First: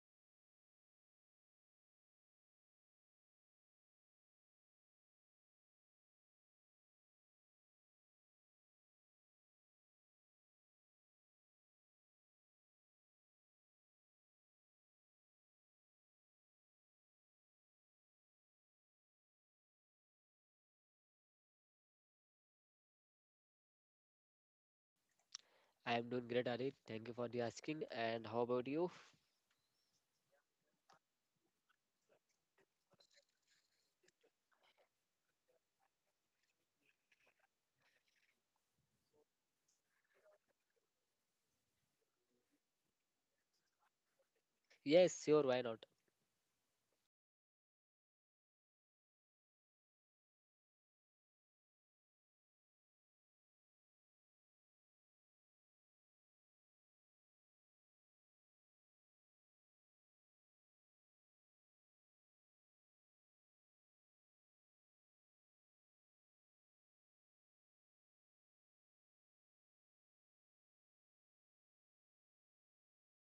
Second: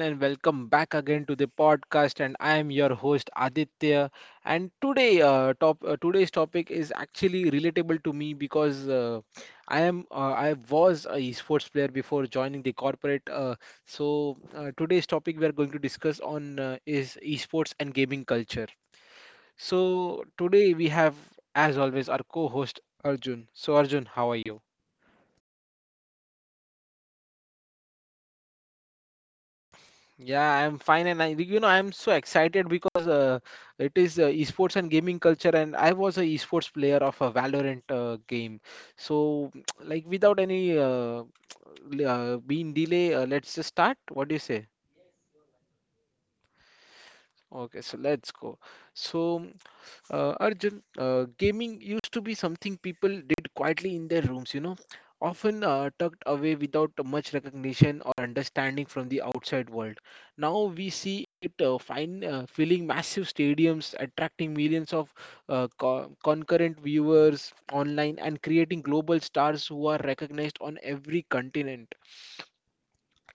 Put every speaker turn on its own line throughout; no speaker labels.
and welcome back again to the podcast. And I am your host Aditya. And today, top today's topic is actually relatable to me because I was a esports player before joining the corporate. Today's topic we are going to discuss on is esports and gaming culture. So today we have, as always, our co-host Arjun. So Arjun, how are you?
I am doing great, Arif. Thank you for the asking. And how about you?
Yeah, I'm fine, and I, you know, I'm so excited because it is esports and gaming culture, and I was a esports player of a Valorant game. So, like, without any being delay, let's just start. What do you say?
Yes, sure, why not?
Okay, so let's go. So, Arjun, gaming used to be something people did quietly in their rooms, you know, often tucked away without much recognition or understanding from the outside world. Now we see it filling massive stadiums, attracting millions of concurrent viewers online, and creating global stars who are recognized on every continent.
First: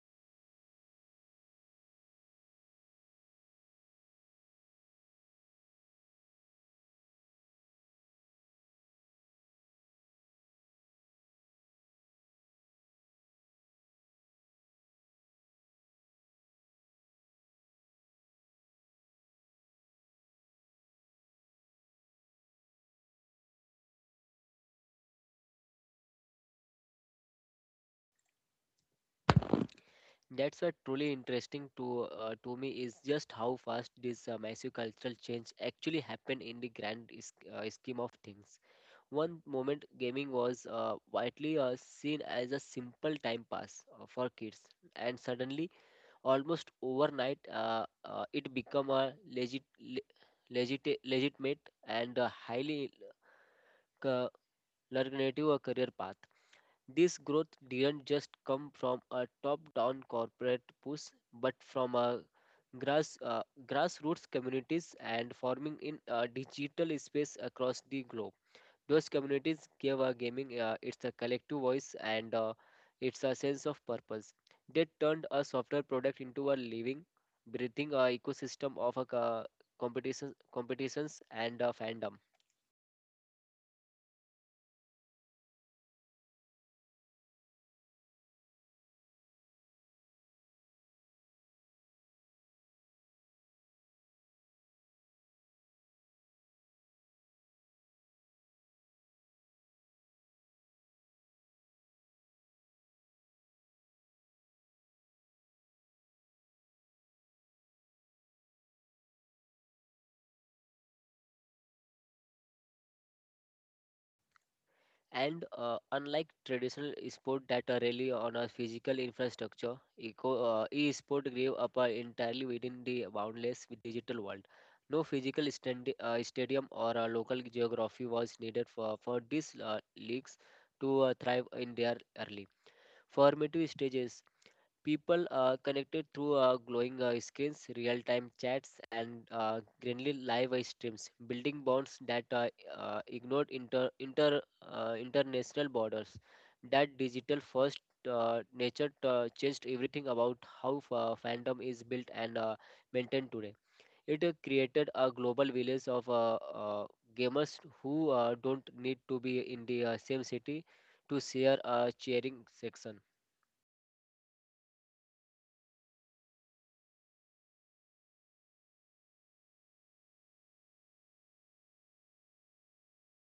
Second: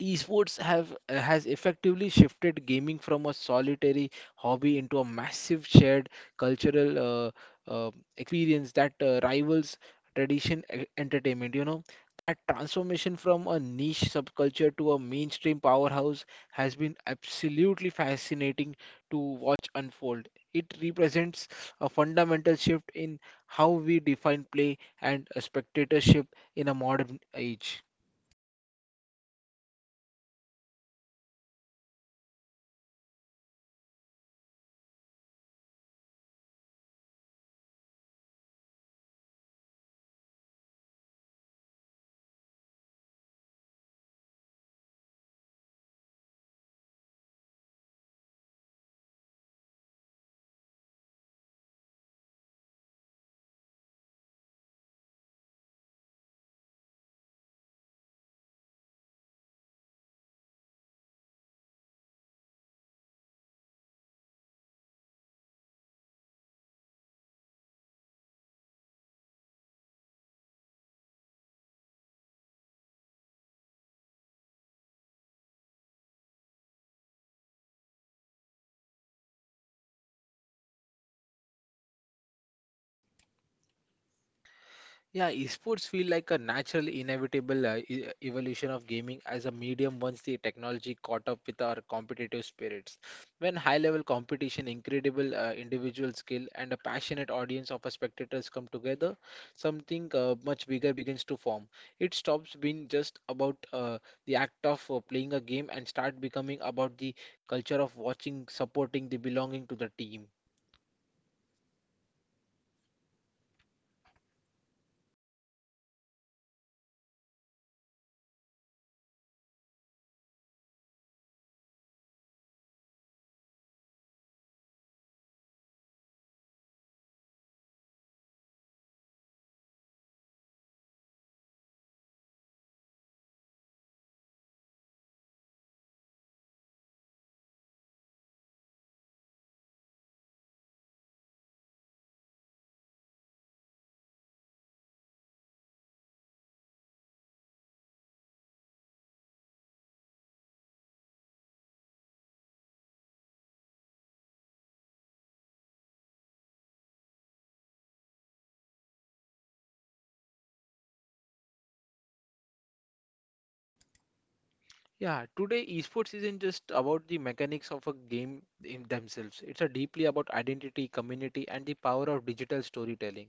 Esports have has effectively shifted gaming from a solitary hobby into a massive shared cultural uh, experience that rivals tradition entertainment, you know, that transformation from a niche subculture to a mainstream powerhouse has been absolutely fascinating to watch unfold. It represents a fundamental shift in how we define play and spectatorship in a modern age.
That's what truly interesting to me is just how fast this massive cultural change actually happened in the grand scheme of things. One moment, gaming was widely seen as a simple time pass for kids, and suddenly, almost overnight, it became a legitimate and highly uh, lucrative career path. This growth didn't just come from a top-down corporate push, but from a grassroots communities and forming in a digital space across the globe. Those communities gave a gaming its a collective voice and it's a sense of purpose. They turned a software product into a living, breathing ecosystem of a competitions and fandom.
Yeah, esports feel like a natural, inevitable evolution of gaming as a medium once the technology caught up with our competitive spirits. When high-level competition, incredible individual skill, and a passionate audience of spectators come together, something much bigger begins to form. It stops being just about the act of playing a game and start becoming about the culture of watching, supporting, the belonging to the team.
And Unlike traditional sport that are really on a physical infrastructure, e-sport grew up entirely within the boundless digital world. No physical stadium or a local geography was needed for these leagues to thrive in their early formative stages. People are connected through glowing screens, real-time chats, and greenly live streams, building bonds that ignore international borders. That digital-first nature changed everything about how fandom is built and maintained today. It created a global village of gamers who don't need to be in the same city to share a cheering section.
Yeah, today esports isn't just about the mechanics of a game in themselves. It's a deeply about identity, community, and the power of digital storytelling.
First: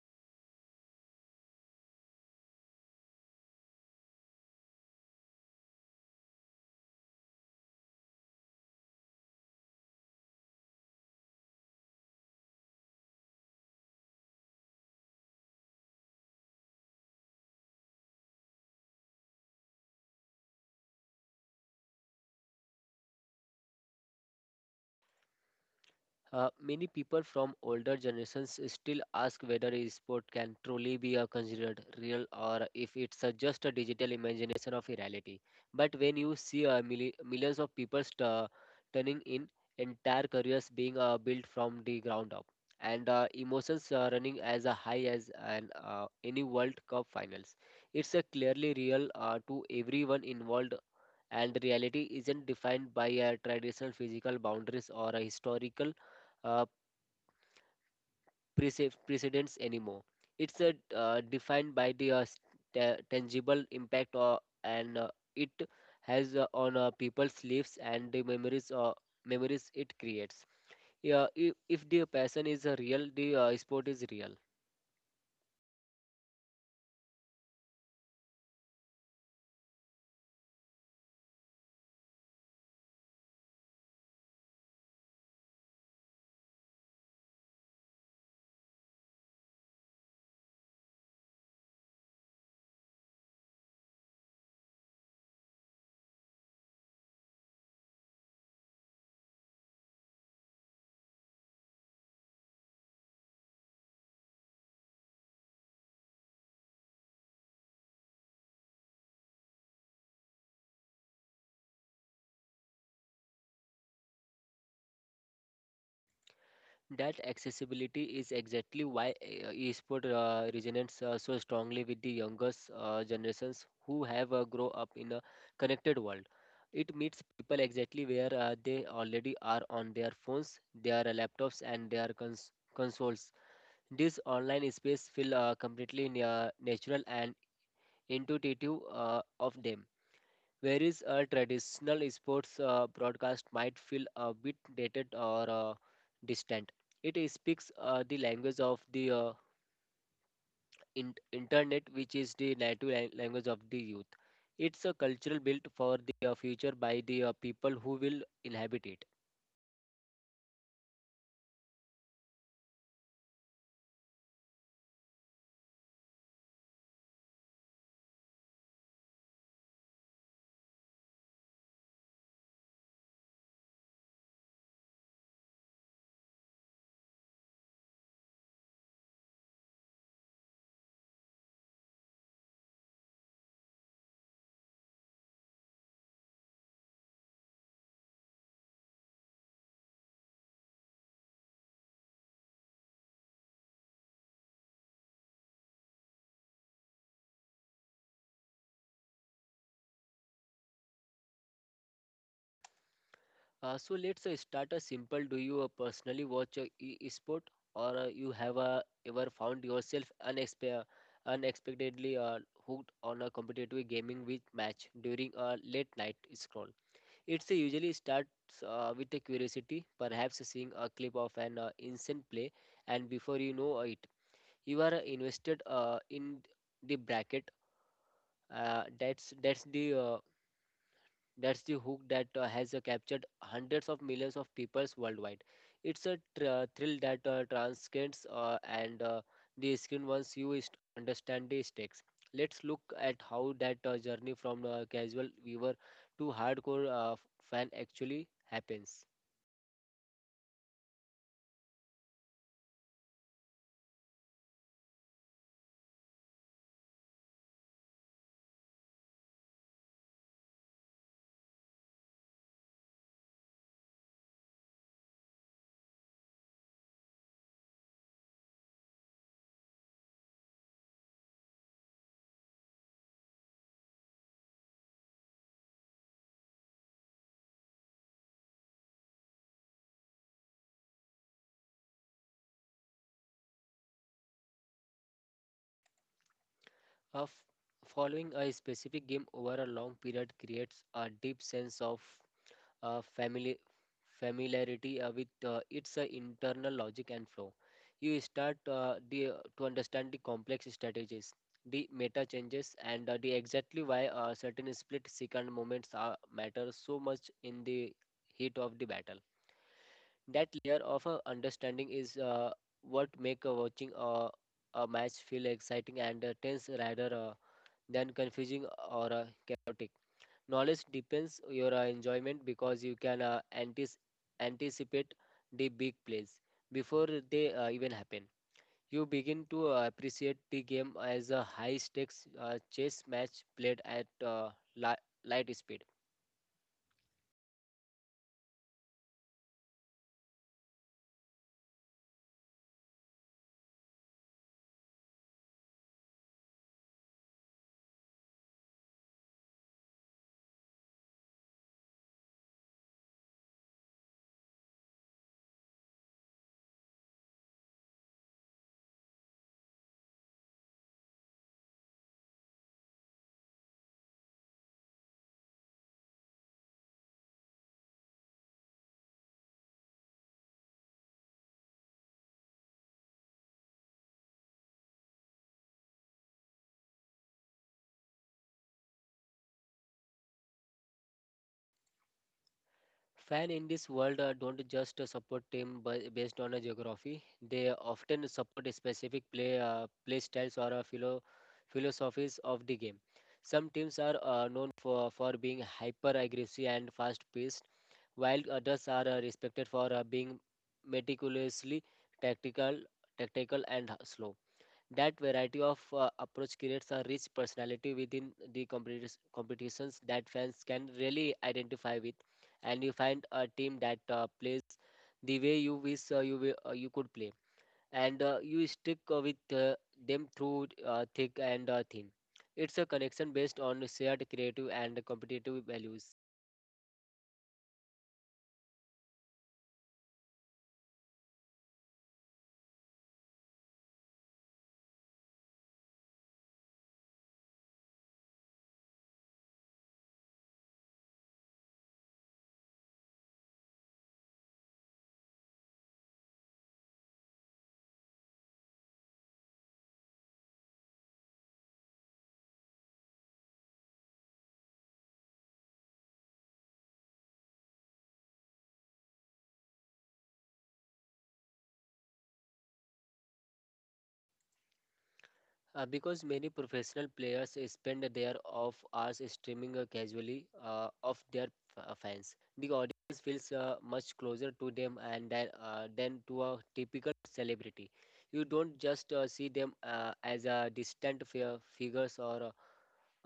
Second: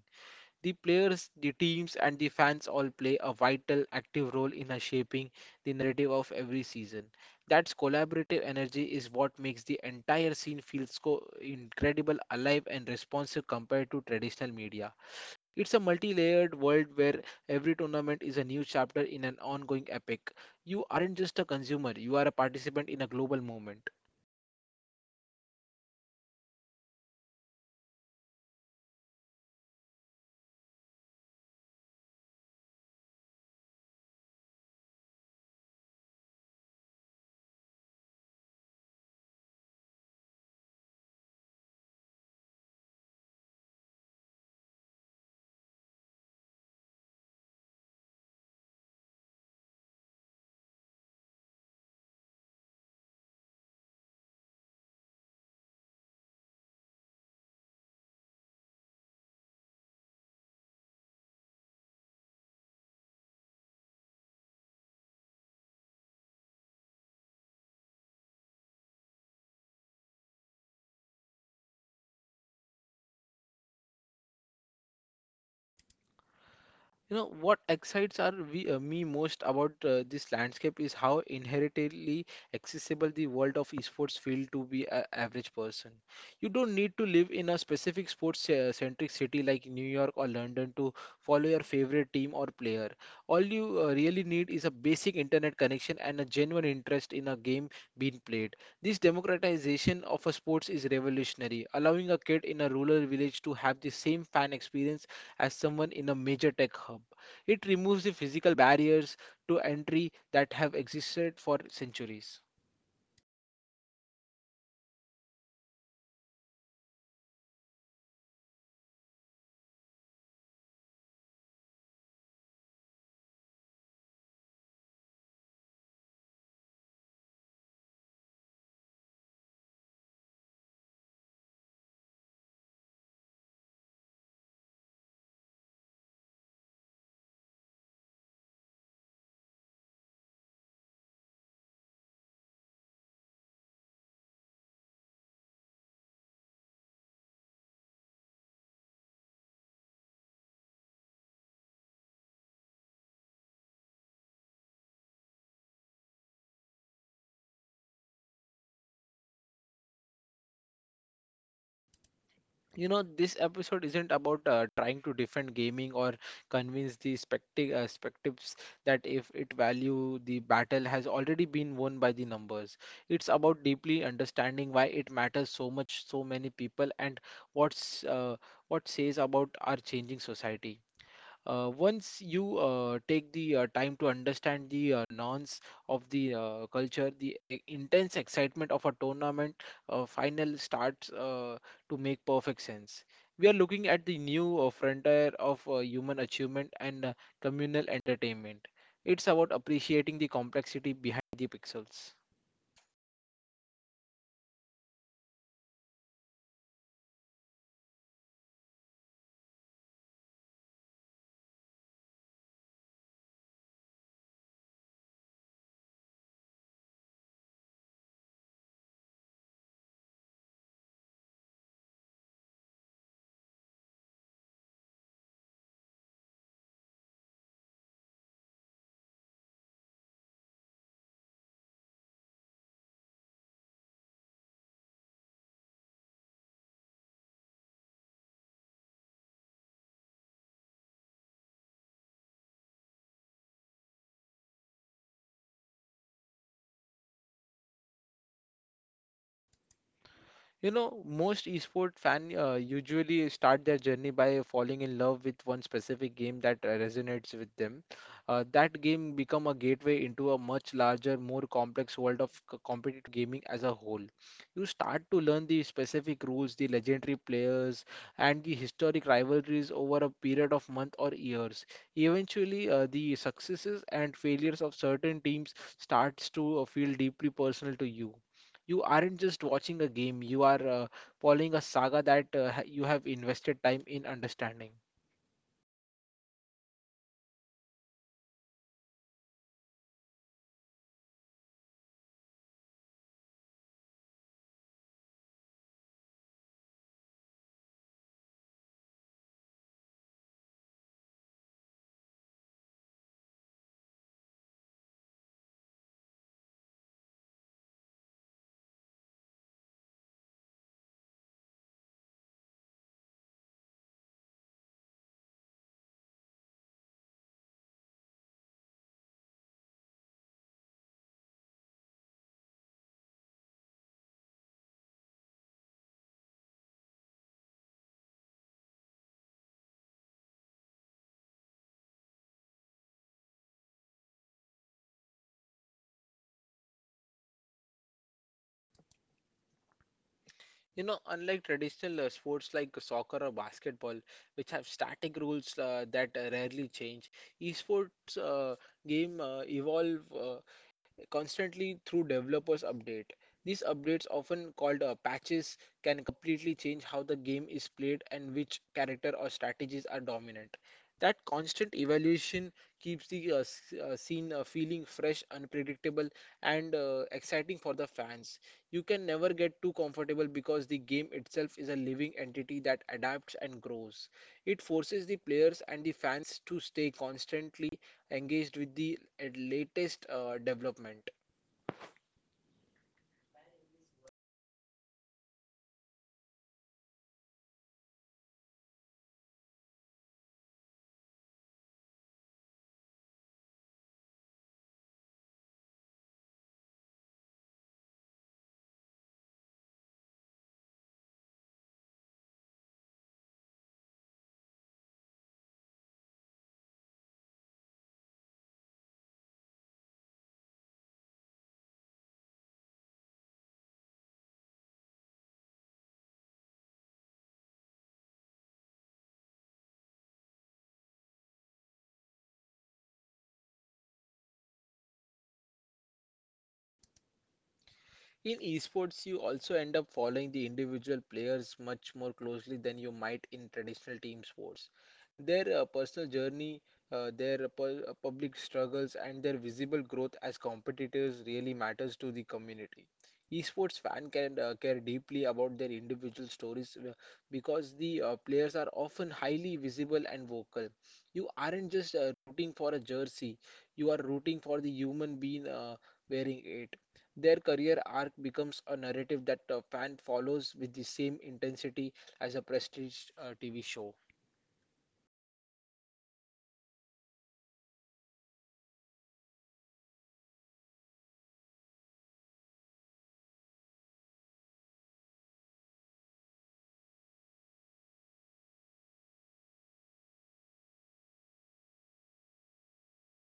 The players, the teams, and the fans all play a vital, active role in a shaping the narrative of every season. That collaborative energy is what makes the entire scene feel so incredible, alive, and responsive compared to traditional media. It's a multi layered world where every tournament is a new chapter in an ongoing epic. You aren't just a consumer, you are a participant in a global movement.
Many people from older generations still ask whether a sport can truly be considered real or if it's just a digital imagination of a reality. But when you see millions of people turning in, entire careers being built from the ground up, and emotions running as high as any World Cup finals, it's clearly real to everyone involved, and reality isn't defined by a traditional physical boundaries or a historical uh, precedence anymore. It's defined by the tangible impact or and it has on people's lives and the memories it creates. Yeah, if the passion is real, the sport is real.
You know, what excites me most about this landscape is how inherently accessible the world of esports feel to be an average person. You don't need to live in a specific sports-centric city like New York or London to follow your favorite team or player. All you really need is a basic internet connection and a genuine interest in a game being played. This democratization of a sports is revolutionary, allowing a kid in a rural village to have the same fan experience as someone in a major tech hub. It removes the physical barriers to entry that have existed for centuries.
That accessibility is exactly why e resonates so strongly with the youngest generations who have grown up in a connected world. It meets people exactly where they already are on their phones, their laptops, and their consoles. This online space feel completely na natural and intuitive of them, whereas a traditional sports broadcast might feel a bit dated or distant. It speaks the language of the in- internet, which is the native language of the youth. It's a cultural built for the future by the people who will inhabit it.
You know, this episode isn't about trying to defend gaming or convince the spectives that if it value the battle has already been won by the numbers. It's about deeply understanding why it matters so much, so many people, and what's uh, what says about our changing society. Once you take the time to understand the nuance of the culture, the intense excitement of a tournament final starts to make perfect sense. We are looking at the new frontier of human achievement and communal entertainment. It's about appreciating the complexity behind the pixels.
So let's start a simple. Do you personally watch e-sport, or you have ever found yourself unexpectedly hooked on a competitive gaming with match during a late night scroll? It's usually starts with a curiosity, perhaps seeing a clip of an instant play, and before you know it, you are invested in the bracket. Uh, that's that's the uh, that's the hook that has captured hundreds of millions of peoples worldwide. It's a thrill that transcends and the screen once you understand the stakes. Let's look at how that journey from casual viewer to hardcore fan actually happens.
You know, most esport fan usually start their journey by falling in love with one specific game that resonates with them. That game become a gateway into a much larger, more complex world of competitive gaming as a whole. You start to learn the specific rules, the legendary players, and the historic rivalries over a period of months or years. Eventually, the successes and failures of certain teams starts to feel deeply personal to you. You aren't just watching a game, you are following a saga that you have invested time in understanding.
Uh, f- Following a specific game over a long period creates a deep sense of uh, famili- familiarity with its internal logic and flow. You start uh, the, to understand the complex strategies, the meta changes, and the exactly why certain split second matter so much in the heat of the battle. That layer of understanding is what make watching a match feel exciting and tense rather than confusing or chaotic. Knowledge depends your enjoyment because you can anticipate the big plays before they even happen. You begin to appreciate the game as a high stakes chess match played at light speed.
You know, unlike traditional sports like soccer or basketball, which have static rules that rarely change, esports game evolve constantly through developers update. These updates, often called patches, can completely change how the game is played and which character or strategies are dominant. That constant evaluation keeps the scene feeling fresh, unpredictable, and exciting for the fans. You can never get too comfortable because the game itself is a living entity that adapts and grows. It forces the players and the fans to stay constantly engaged with the latest development.
Fan in this world don't just support team based on a geography. They often support a specific play styles or philosophies of the game. Some teams are known for being hyper aggressive and fast paced, while others are respected for being meticulously tactical, tactical and slow. That variety of approach creates a rich personality within the competitions that fans can really identify with, and you find a team that plays the way you wish you could play, and you stick with them through thick and thin. It's a connection based on shared creative and competitive values.
In esports, you also end up following the individual players much more closely than you might in traditional team sports. Their personal journey, their public struggles, and their visible growth as competitors really matters to the community. Esports fans can care deeply about their individual stories because the players are often highly visible and vocal. You aren't just rooting for a jersey; you are rooting for the human being wearing it. Their career arc becomes a narrative that a fan follows with the same intensity as a prestige TV show.
Because many professional players spend their off hours streaming casually of their fans. The audience feels much closer to them than to a typical celebrity. You don't just see them as distant figures or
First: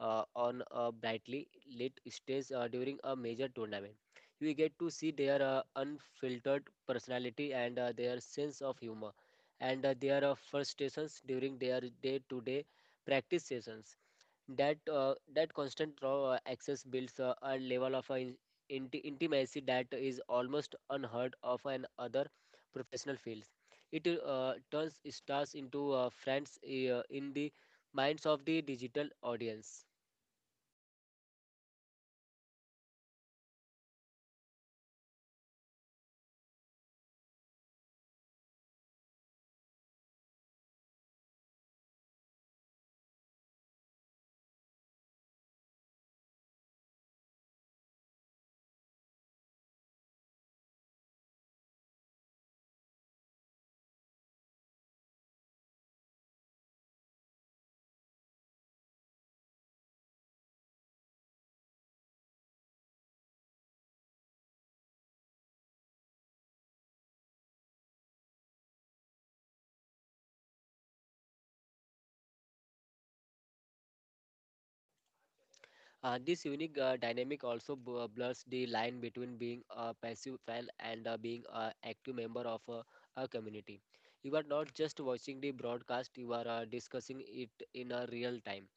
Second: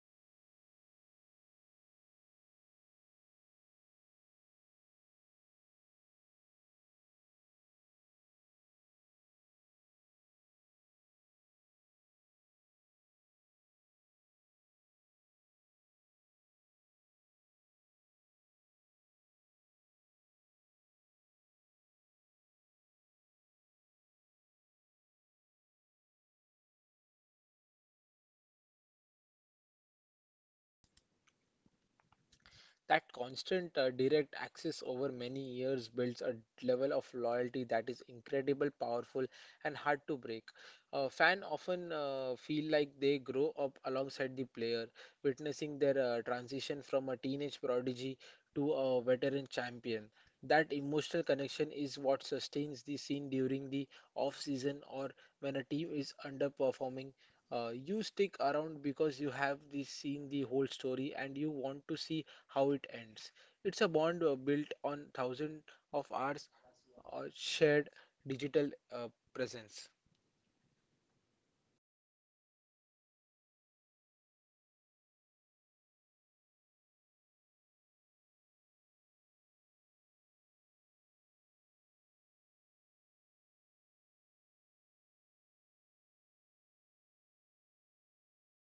on a brightly lit stage during a major tournament. You get to see their unfiltered personality and their sense of humor and there are frustrations during their day-to-day practice sessions. That constant raw access builds a level of intimacy that is almost unheard of in other professional fields. It turns stars into friends in the minds of the digital audience.
That constant direct access over many years builds a level of loyalty that is incredible, powerful, and hard to break. Fan often feel like they grow up alongside the player, witnessing their transition from a teenage prodigy to a veteran champion. That emotional connection is what sustains the scene during the off season or when a team is underperforming. You stick around because you have the, seen the whole story and you want to see how it ends. It's a bond built on thousands of hours or shared digital presence.
This unique dynamic also blurs the line between being a passive fan and being an active member of a community. You are not just watching the broadcast, you are discussing it in a real time,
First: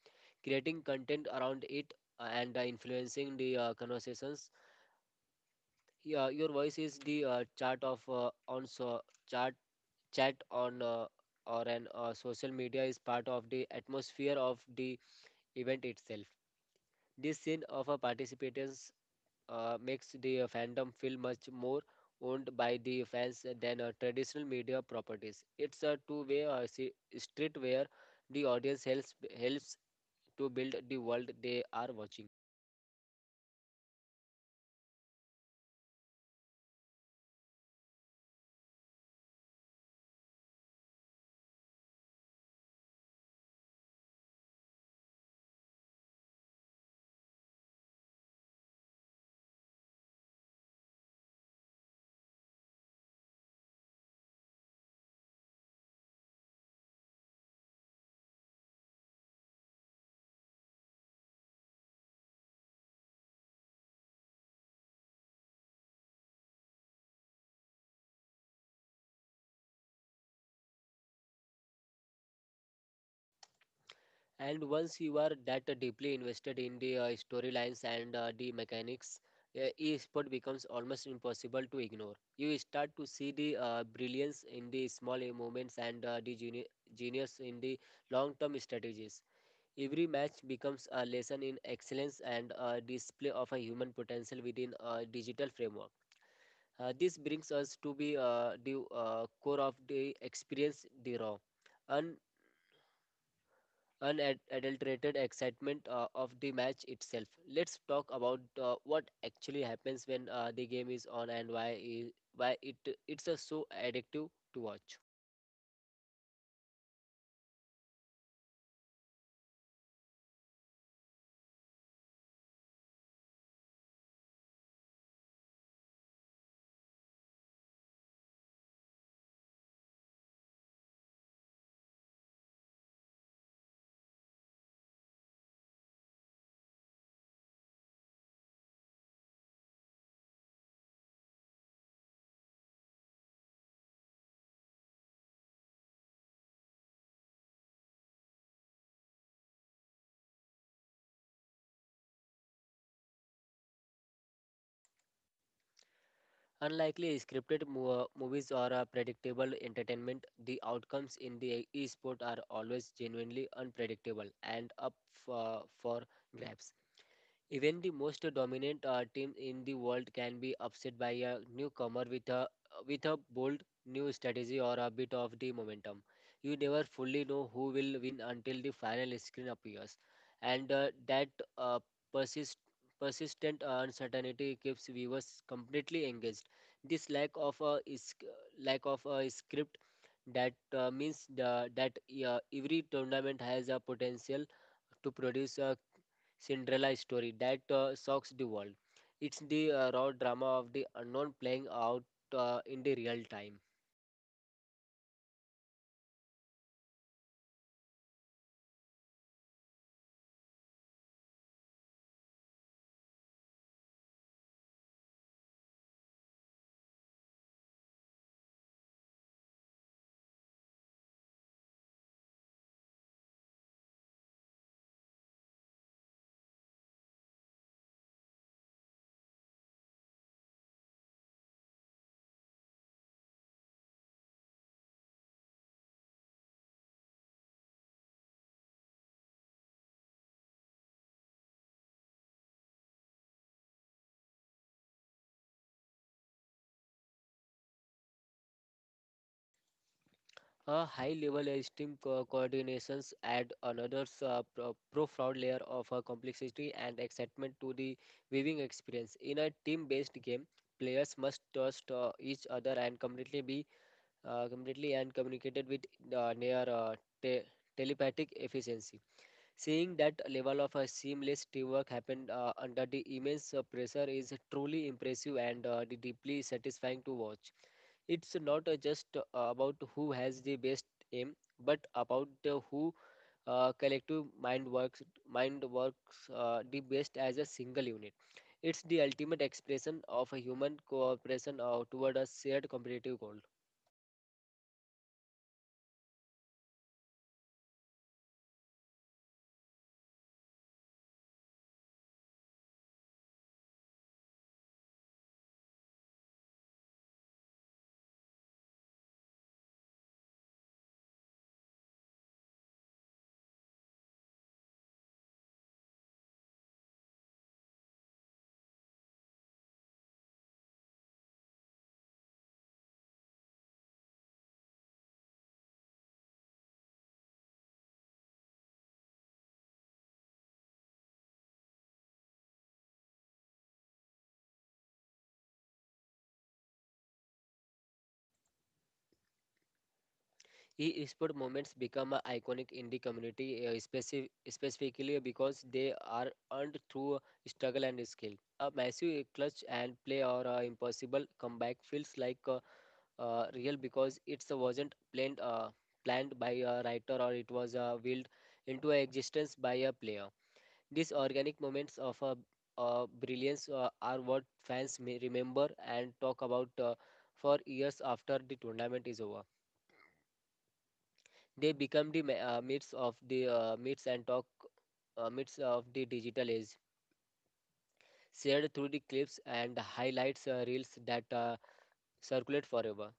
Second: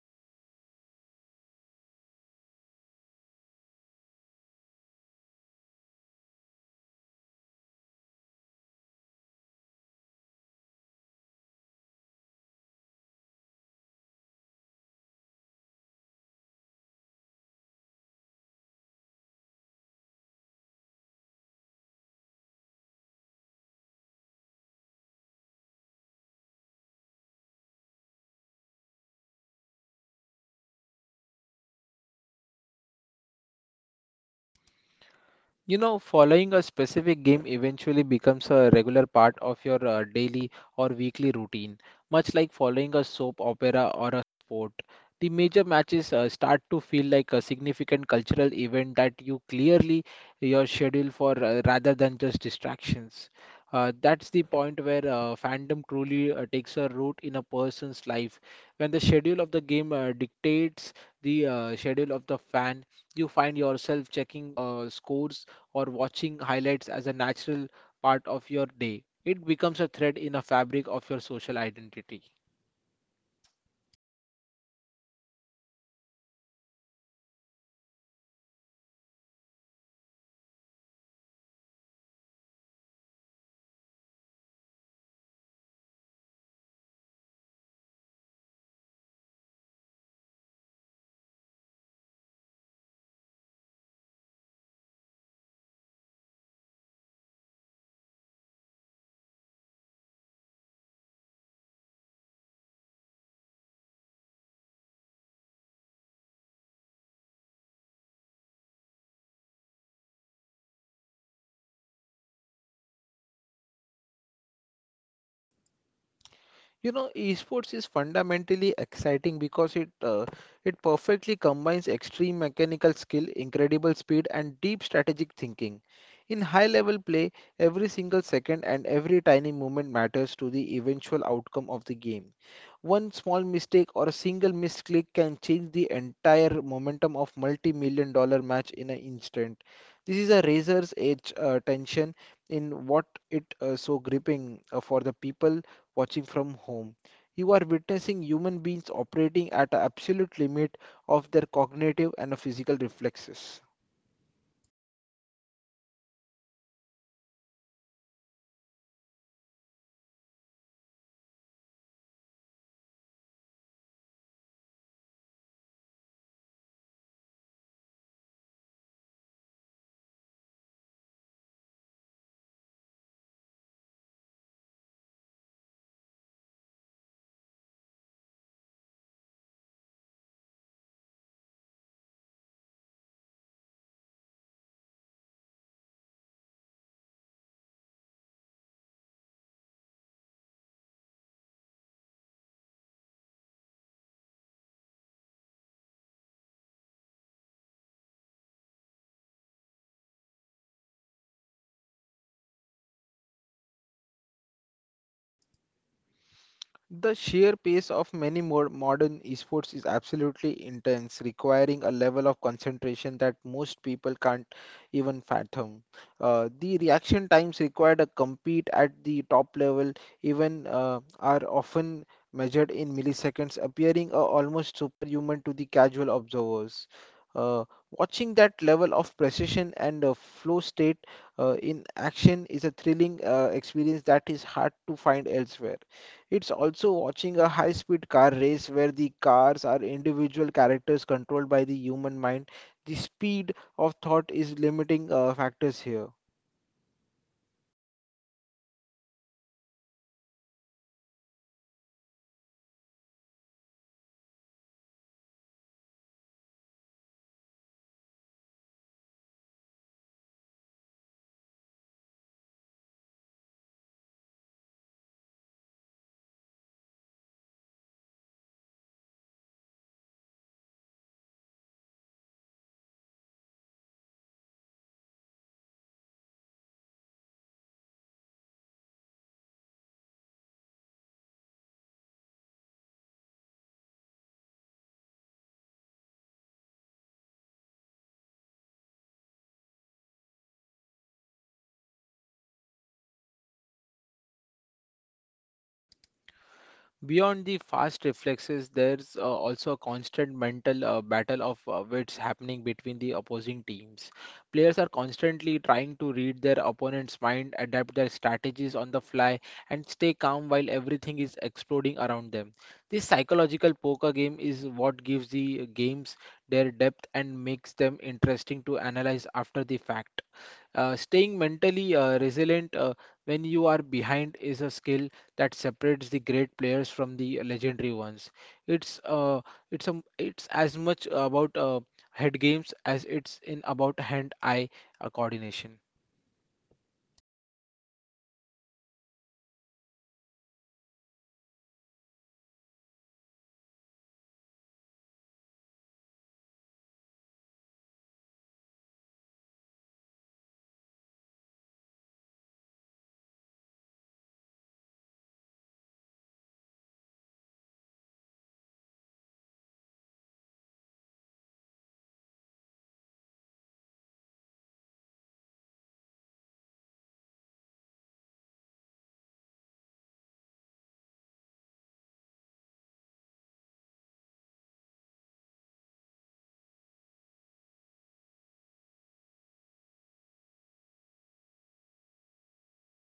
creating content around it and influencing the conversations. Yeah, your voice is the chart of on so chart chat on or an social media is part of the atmosphere of the event itself. This scene of a participants makes the fandom feel much more owned by the fans than traditional media properties. It's a two-way street where the audience helps to build the world they are watching.
You know, following a specific game eventually becomes a regular part of your daily or weekly routine, much like following a soap opera or a sport. The major matches start to feel like a significant cultural event that you clearly your schedule for rather than just distractions. That's the point where fandom truly takes a root in a person's life. When the schedule of the game dictates the schedule of the fan, you find yourself checking scores or watching highlights as a natural part of your day. It becomes a thread in a fabric of your social identity.
And once you are that deeply invested in the storylines and the mechanics, e-sport becomes almost impossible to ignore. You start to see the brilliance in the small moments and genius in the long-term strategies. Every match becomes a lesson in excellence and a display of a human potential within a digital framework. This brings us to be the core of the experience, the raw unadulterated excitement of the match itself. Let's talk about what actually happens when the game is on and why it's so addictive to watch.
You know, esports is fundamentally exciting because it perfectly combines extreme mechanical skill, incredible speed, and deep strategic thinking. In high-level play, every single second and every tiny movement matters to the eventual outcome of the game. One small mistake or a single misclick can change the entire momentum of multi-million dollar match in an instant. This is a razor's edge tension in what it so gripping for the people watching from home. You are witnessing human beings operating at an absolute limit of their cognitive and physical reflexes.
Unlikely scripted movies or predictable entertainment, the outcomes in the esport are always genuinely unpredictable and up for grabs. Even the most dominant team in the world can be upset by a newcomer with a bold new strategy or a bit of the momentum. You never fully know who will win until the final screen appears, and that uh, persist persistent uncertainty keeps viewers completely engaged. This lack of a is lack of a script that every tournament has a potential to produce a Cinderella story that shocks the world. It's the raw drama of the unknown playing out in the real time.
The sheer pace of many more modern esports is absolutely intense, requiring a level of concentration that most people can't even fathom. The reaction times required to compete at the top level even are often measured in milliseconds, appearing almost superhuman to the casual observers. Uh, Watching that level of precision and flow state in action is a thrilling experience that is hard to find elsewhere. It's also watching a high speed car race where the cars are individual characters controlled by the human mind. The speed of thought is limiting factors here.
A high-level esteem coordinations add another profound layer of complexity and excitement to the viewing experience. In a team-based game, players must trust each other and completely be completely and communicated with uh, near uh, te- telepathic efficiency. Seeing that level of seamless teamwork happened under the immense pressure is truly impressive and deeply satisfying to watch. It's not just about who has the best aim, but about who collective mind works the best as a single unit. It's the ultimate expression of a human cooperation toward a shared competitive goal.
Beyond the fast reflexes, there's also a constant mental battle of wits happening between the opposing teams. Players are constantly trying to read their opponent's mind, adapt their strategies on the fly, and stay calm while everything is exploding around them. This psychological poker game is what gives the games their depth and makes them interesting to analyze after the fact. Staying mentally resilient when you are behind is a skill that separates the great players from the legendary ones. It's uh, it's as much about head games as it's in about hand-eye coordination.
E-sport moments become iconic in the community, specifically because they are earned through struggle and skill. A massive clutch and play or impossible comeback feels like real because it wasn't planned by a writer or it was willed into existence by a player. These organic moments of brilliance are what fans may remember and talk about for years after the tournament is over. They become the myths of the myths and talk myths of the digital age, shared through the clips and highlights reels that circulate forever.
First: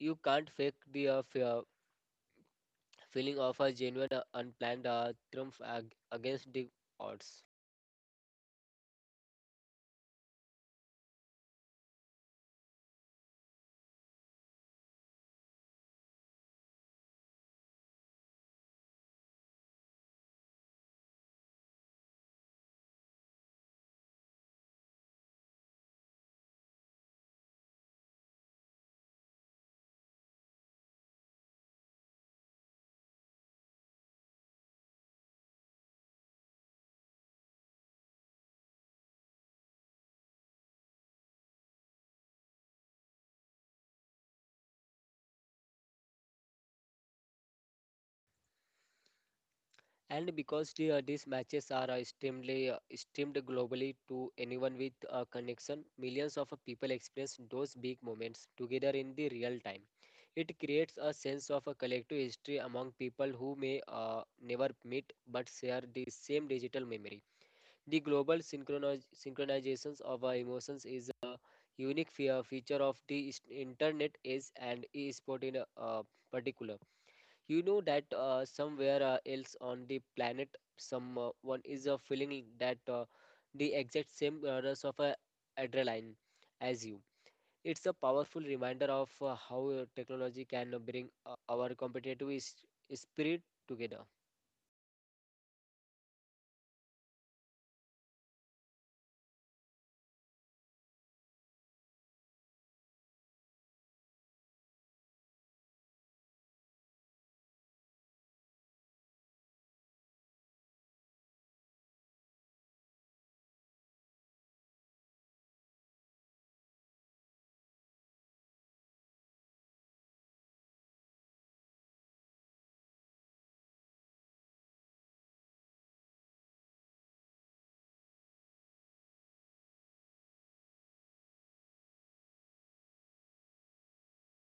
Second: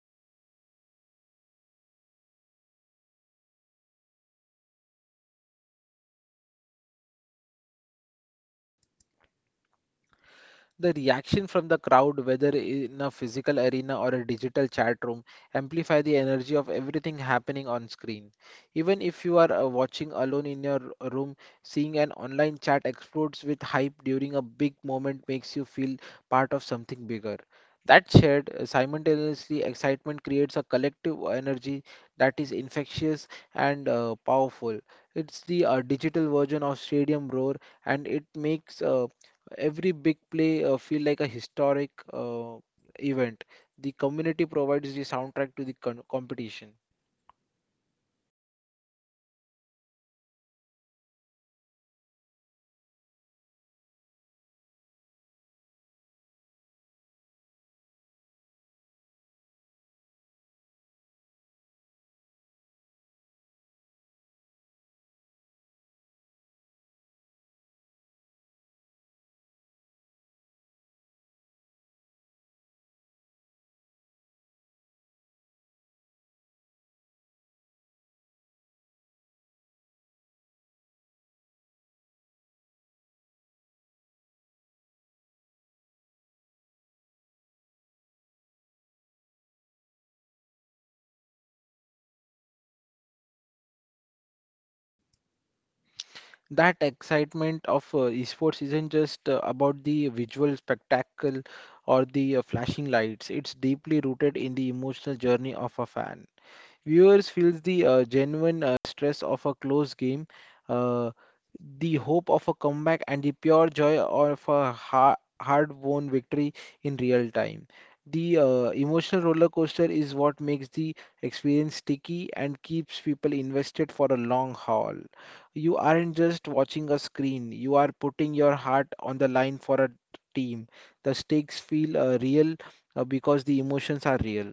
You can't fake the feeling of a genuine, unplanned triumph against the odds.
The reaction from the crowd, whether in a physical arena or a digital chat room, amplify the energy of everything happening on screen. Even if you are watching alone in your room, seeing an online chat explodes with hype during a big moment makes you feel part of something bigger. That shared, simultaneously excitement creates a collective energy that is infectious and powerful. It's the digital version of Stadium Roar, and it makes every big play feel like a historic event. The community provides the soundtrack to the competition.
And because these matches are extremely streamed globally to anyone with a connection, millions of people experience those big moments together in the real time. It creates a sense of a collective history among people who may never meet but share the same digital memory. The global synchronizations of our emotions is a unique feature of the internet age and e-sport in particular. You know that somewhere else on the planet, someone is feeling that the exact same rush of adrenaline as you. It's a powerful reminder of how technology can bring our competitive spirit together.
That excitement of esports isn't just about the visual spectacle or the flashing lights. It's deeply rooted in the emotional journey of a fan. Viewers feels the genuine stress of a close game, uh, the hope of a comeback, and the pure joy of a ha hard-won victory in real time. The emotional roller coaster is what makes the experience sticky and keeps people invested for a long haul. You aren't just watching a screen, you are putting your heart on the line for a team. The stakes feel real because the emotions are real.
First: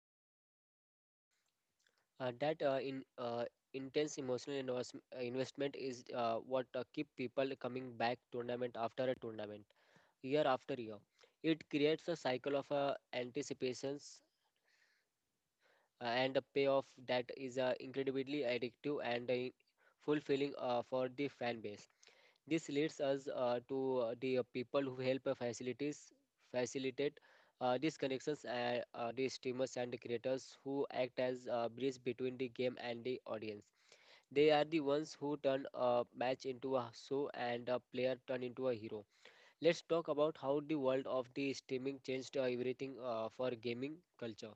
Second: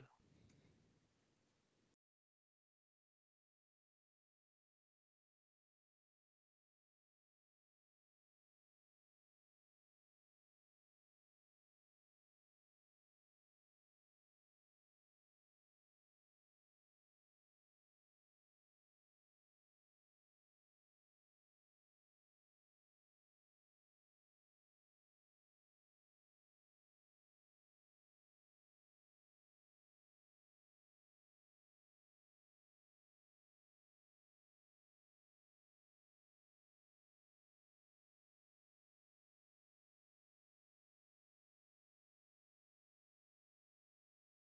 That in intense emotional investment is what keep people coming back tournament after a tournament, year after year. It creates a cycle of anticipation and the payoff that is incredibly addictive and fulfilling for the fan base. This leads us to the people who help facilities facilitate these connections and the streamers and the creators who act as a bridge between the game and the audience. They are the ones who turn a match into a show and a player turn into a hero. Let's talk about how the world of the streaming changed everything for gaming culture.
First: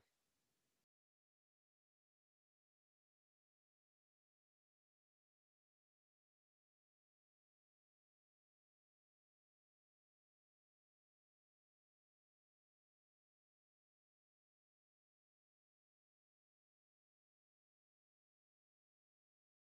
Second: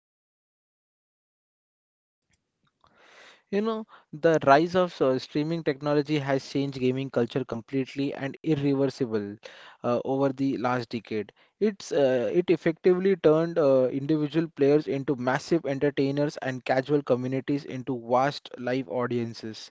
You know, the rise of streaming technology has changed gaming culture completely and irreversible over the last decade. It effectively turned individual players into massive entertainers and casual communities into vast live audiences.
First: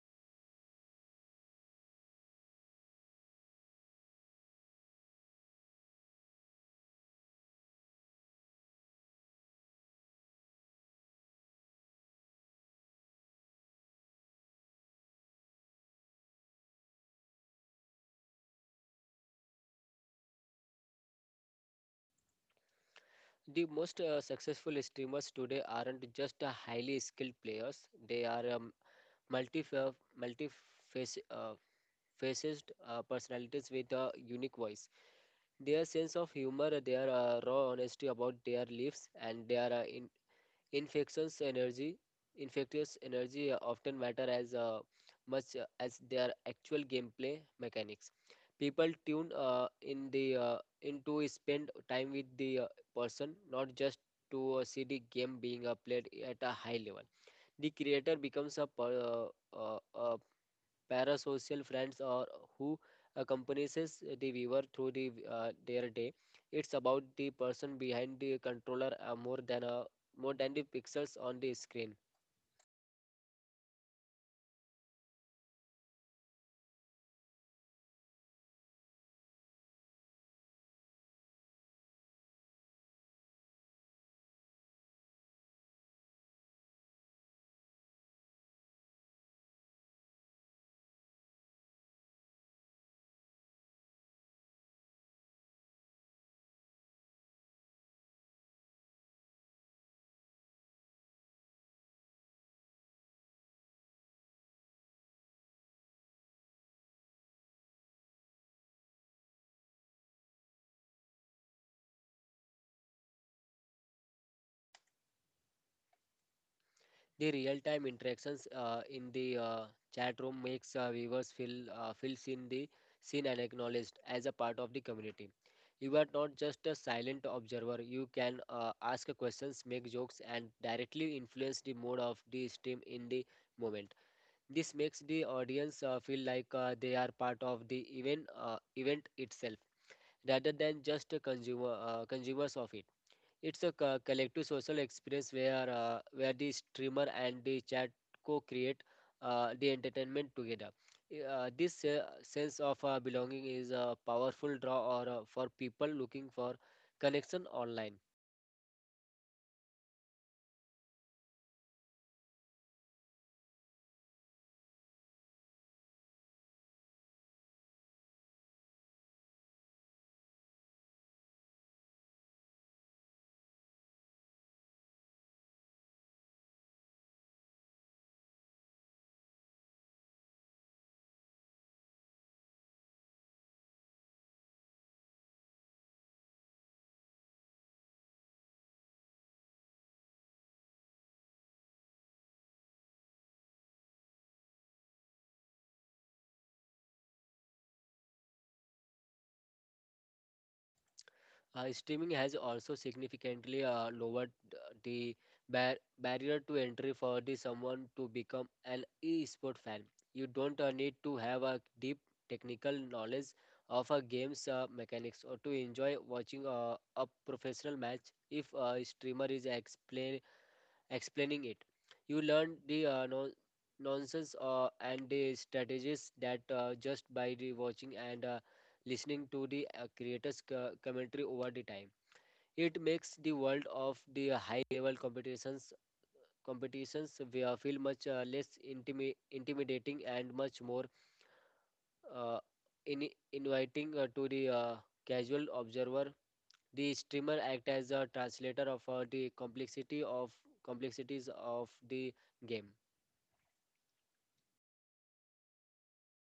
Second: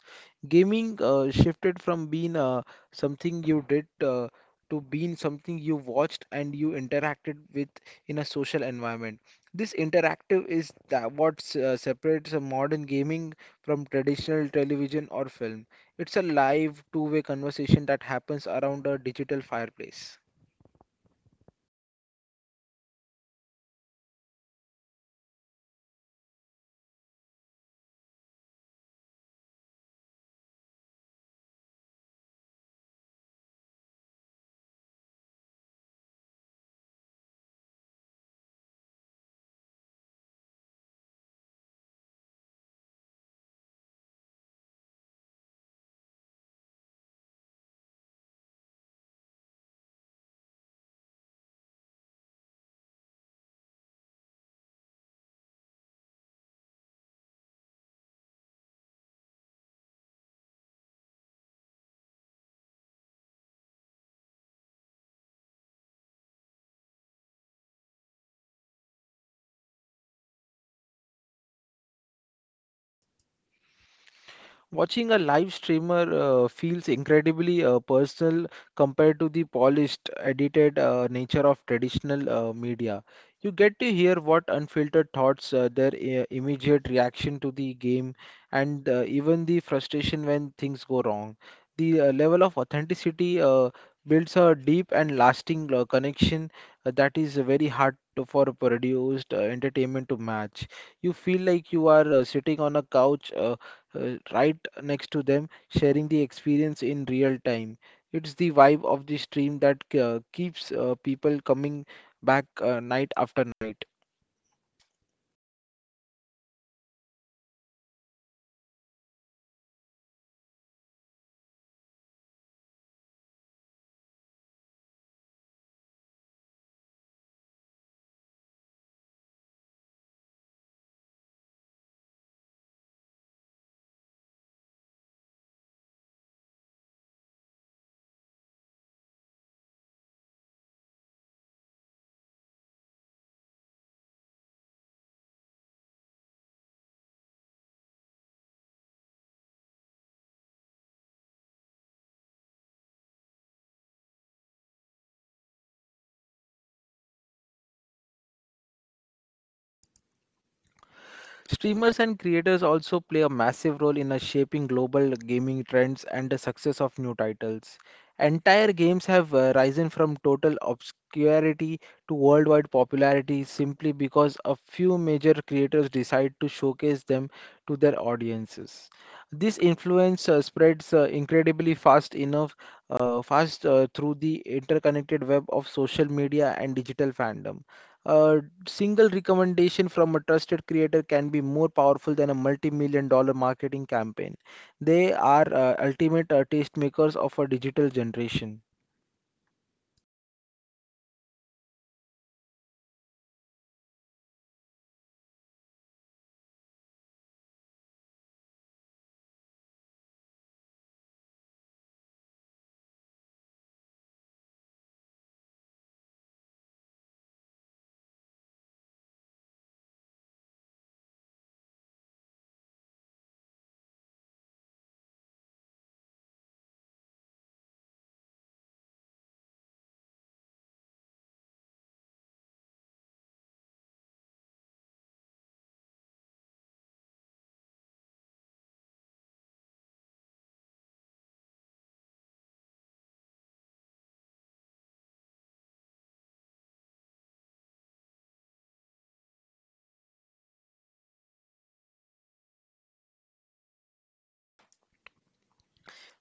Gaming shifted from being something you did to being something you watched and you interacted with in a social environment. This interactive is that what separates a modern gaming from traditional television or film. It's a live, two-way conversation that happens around a digital fireplace.
The most successful streamers today aren't just highly skilled players. They are multi multi uh, faced personalities with a unique voice. Their sense of humor, their raw honesty about their lives, and their Infections energy, infectious energy often matter as much as their actual gameplay mechanics. People tune in the into spend time with the person, not just to see the game being played at a high level. The creator becomes a parasocial friends or who accompanies the viewer through their day. It's about the person behind the controller more than the pixels on the screen.
Watching a live streamer feels incredibly personal compared to the polished, edited nature of traditional media. You get to hear what unfiltered thoughts, their immediate reaction to the game, and even the frustration when things go wrong. The level of authenticity builds a deep and lasting connection that is very hard to, for produced entertainment to match. You feel like you are sitting on a couch. Right next to them, sharing the experience in real time. It's the vibe of the stream that keeps people coming back night after night.
The real-time interactions in the chat room makes viewers feel seen and acknowledged as a part of the community. You are not just a silent observer. You can ask questions, make jokes, and directly influence the mood of the stream in the moment. This makes the audience feel like they are part of the event itself, rather than just a consumers of it. It's a collective social experience where where the streamer and the chat co-create the entertainment together. This sense of belonging is a powerful draw or for people looking for connection online.
Streamers and creators also play a massive role in shaping global gaming trends and the success of new titles. Entire games have risen from total obscurity to worldwide popularity simply because a few major creators decide to showcase them to their audiences. This influence spreads incredibly fast enough, fast through the interconnected web of social media and digital fandom. Uh, Single recommendation from a trusted creator can be more powerful than a multi-million dollar marketing campaign. They are ultimate tastemakers of a digital generation.
Streaming has also significantly lowered the barrier to entry for the someone to become an e-sport fan. You don't need to have a deep technical knowledge of a game's mechanics or to enjoy watching a professional match if a streamer is explaining it. You learn the nonsense and the strategies that just by the watching and listening to the creators' commentary over the time. It makes the world of the high level competitions we are feel much less intimidating and much more uh, inviting to the casual observer. The streamer act as a translator of the complexity of complexities of the game.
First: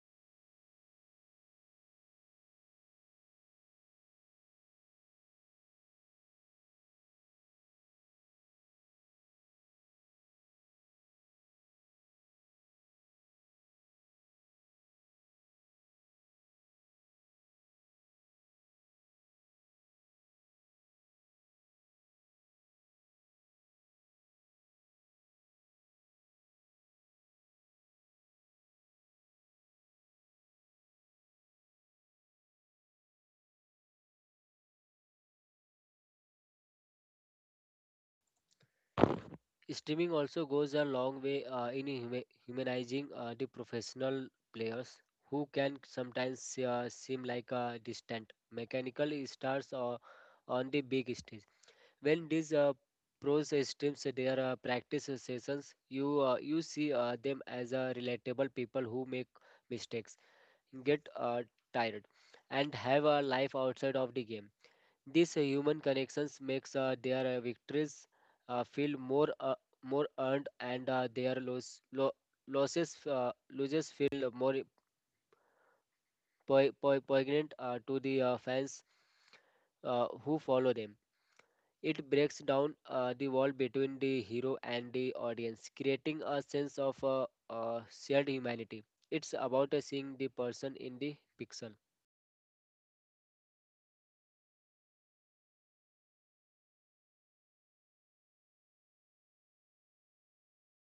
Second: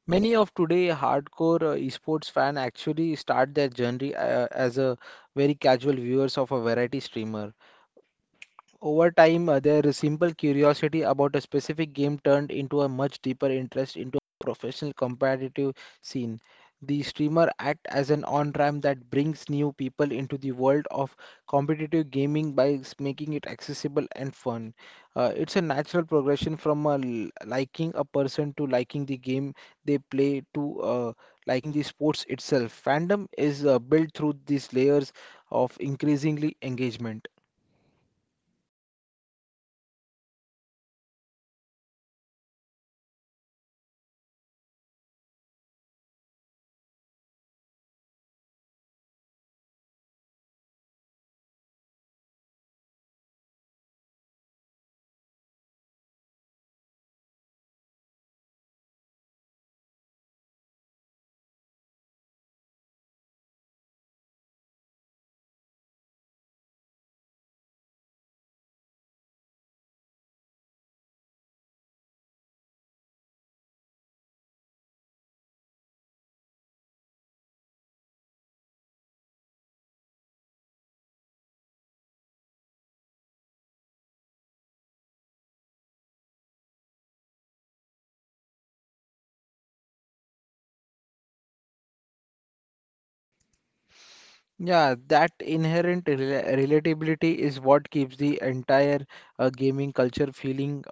Many of today hardcore esports fan actually start their journey as a very casual viewers of a variety streamer. Over time, their simple curiosity about a specific game turned into a much deeper interest into a professional competitive scene. The streamer act as an on-ramp that brings new people into the world of competitive gaming by making it accessible and fun. It's a natural progression from a liking a person to liking the game they play to liking the sports itself. Fandom is built through these layers of increasingly engagement.
Streaming also goes a long way in humanizing the professional players who can sometimes seem like distant mechanical stars on the big stage. When these pros streams their practice sessions, you see them as relatable people who make mistakes, get tired, and have a life outside of the game. These human connections makes their victories feel more earned and their losses losses feel more poignant to the fans who follow them. It breaks down the wall between the hero and the audience, creating a sense of shared humanity. It's about seeing the person in the pixel.
Yeah, that inherent relatability is what keeps the entire gaming culture feeling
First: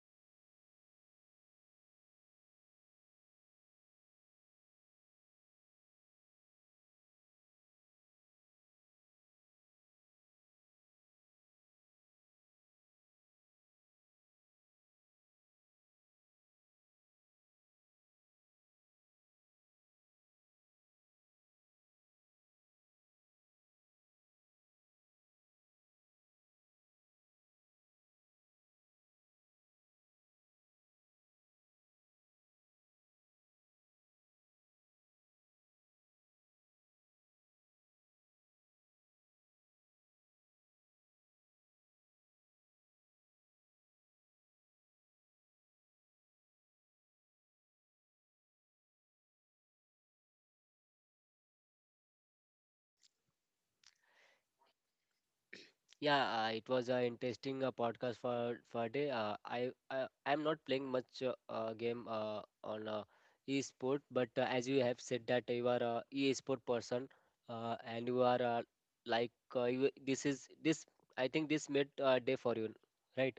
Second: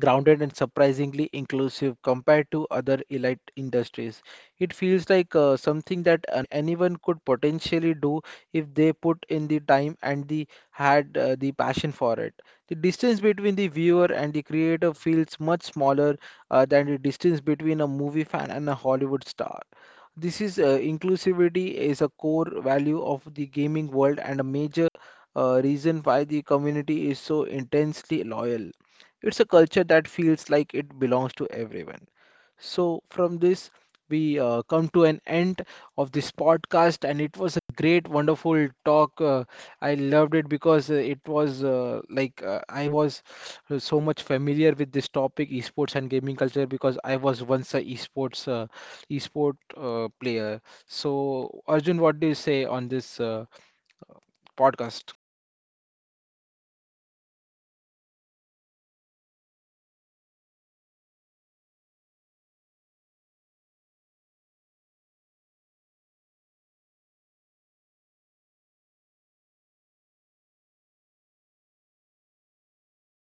grounded and surprisingly inclusive compared to other elite industries. It feels like something that anyone could potentially do if they put in the time and the had the passion for it. The distance between the viewer and the creator feels much smaller than the distance between a movie fan and a Hollywood star. This is inclusivity is a core value of the gaming world and a major reason why the community is so intensely loyal. It's a culture that feels like it belongs to everyone. So, from this, we come to an end of this podcast, and it was a great, wonderful talk. I loved it because it was I was so much familiar with this topic, esports and gaming culture, because I was once a esports esport player. So, Arjun, what do you say on this podcast?
Yeah, it was an interesting podcast for day. I'm not playing much game on e-sport, but as you have said that you are a e-sport person, and you are you, this is this. I think this made day for you, right?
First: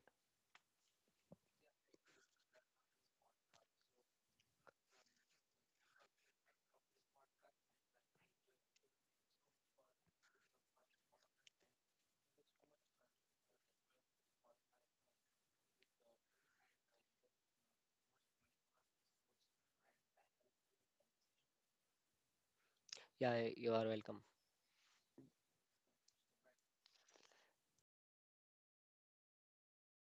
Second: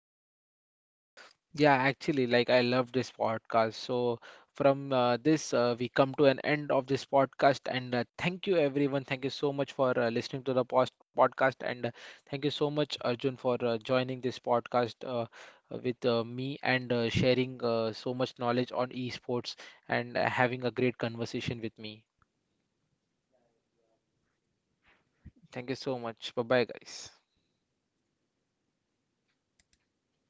Yeah, actually, like I love this podcast. So, from this, we come to an end of this podcast. And thank you, everyone. Thank you so much for listening to the post podcast. And thank you so much, Arjun, for joining this podcast with me and sharing so much knowledge on esports and having a great conversation with me.
Yeah, you are welcome.
Thank you so much. Bye bye, guys.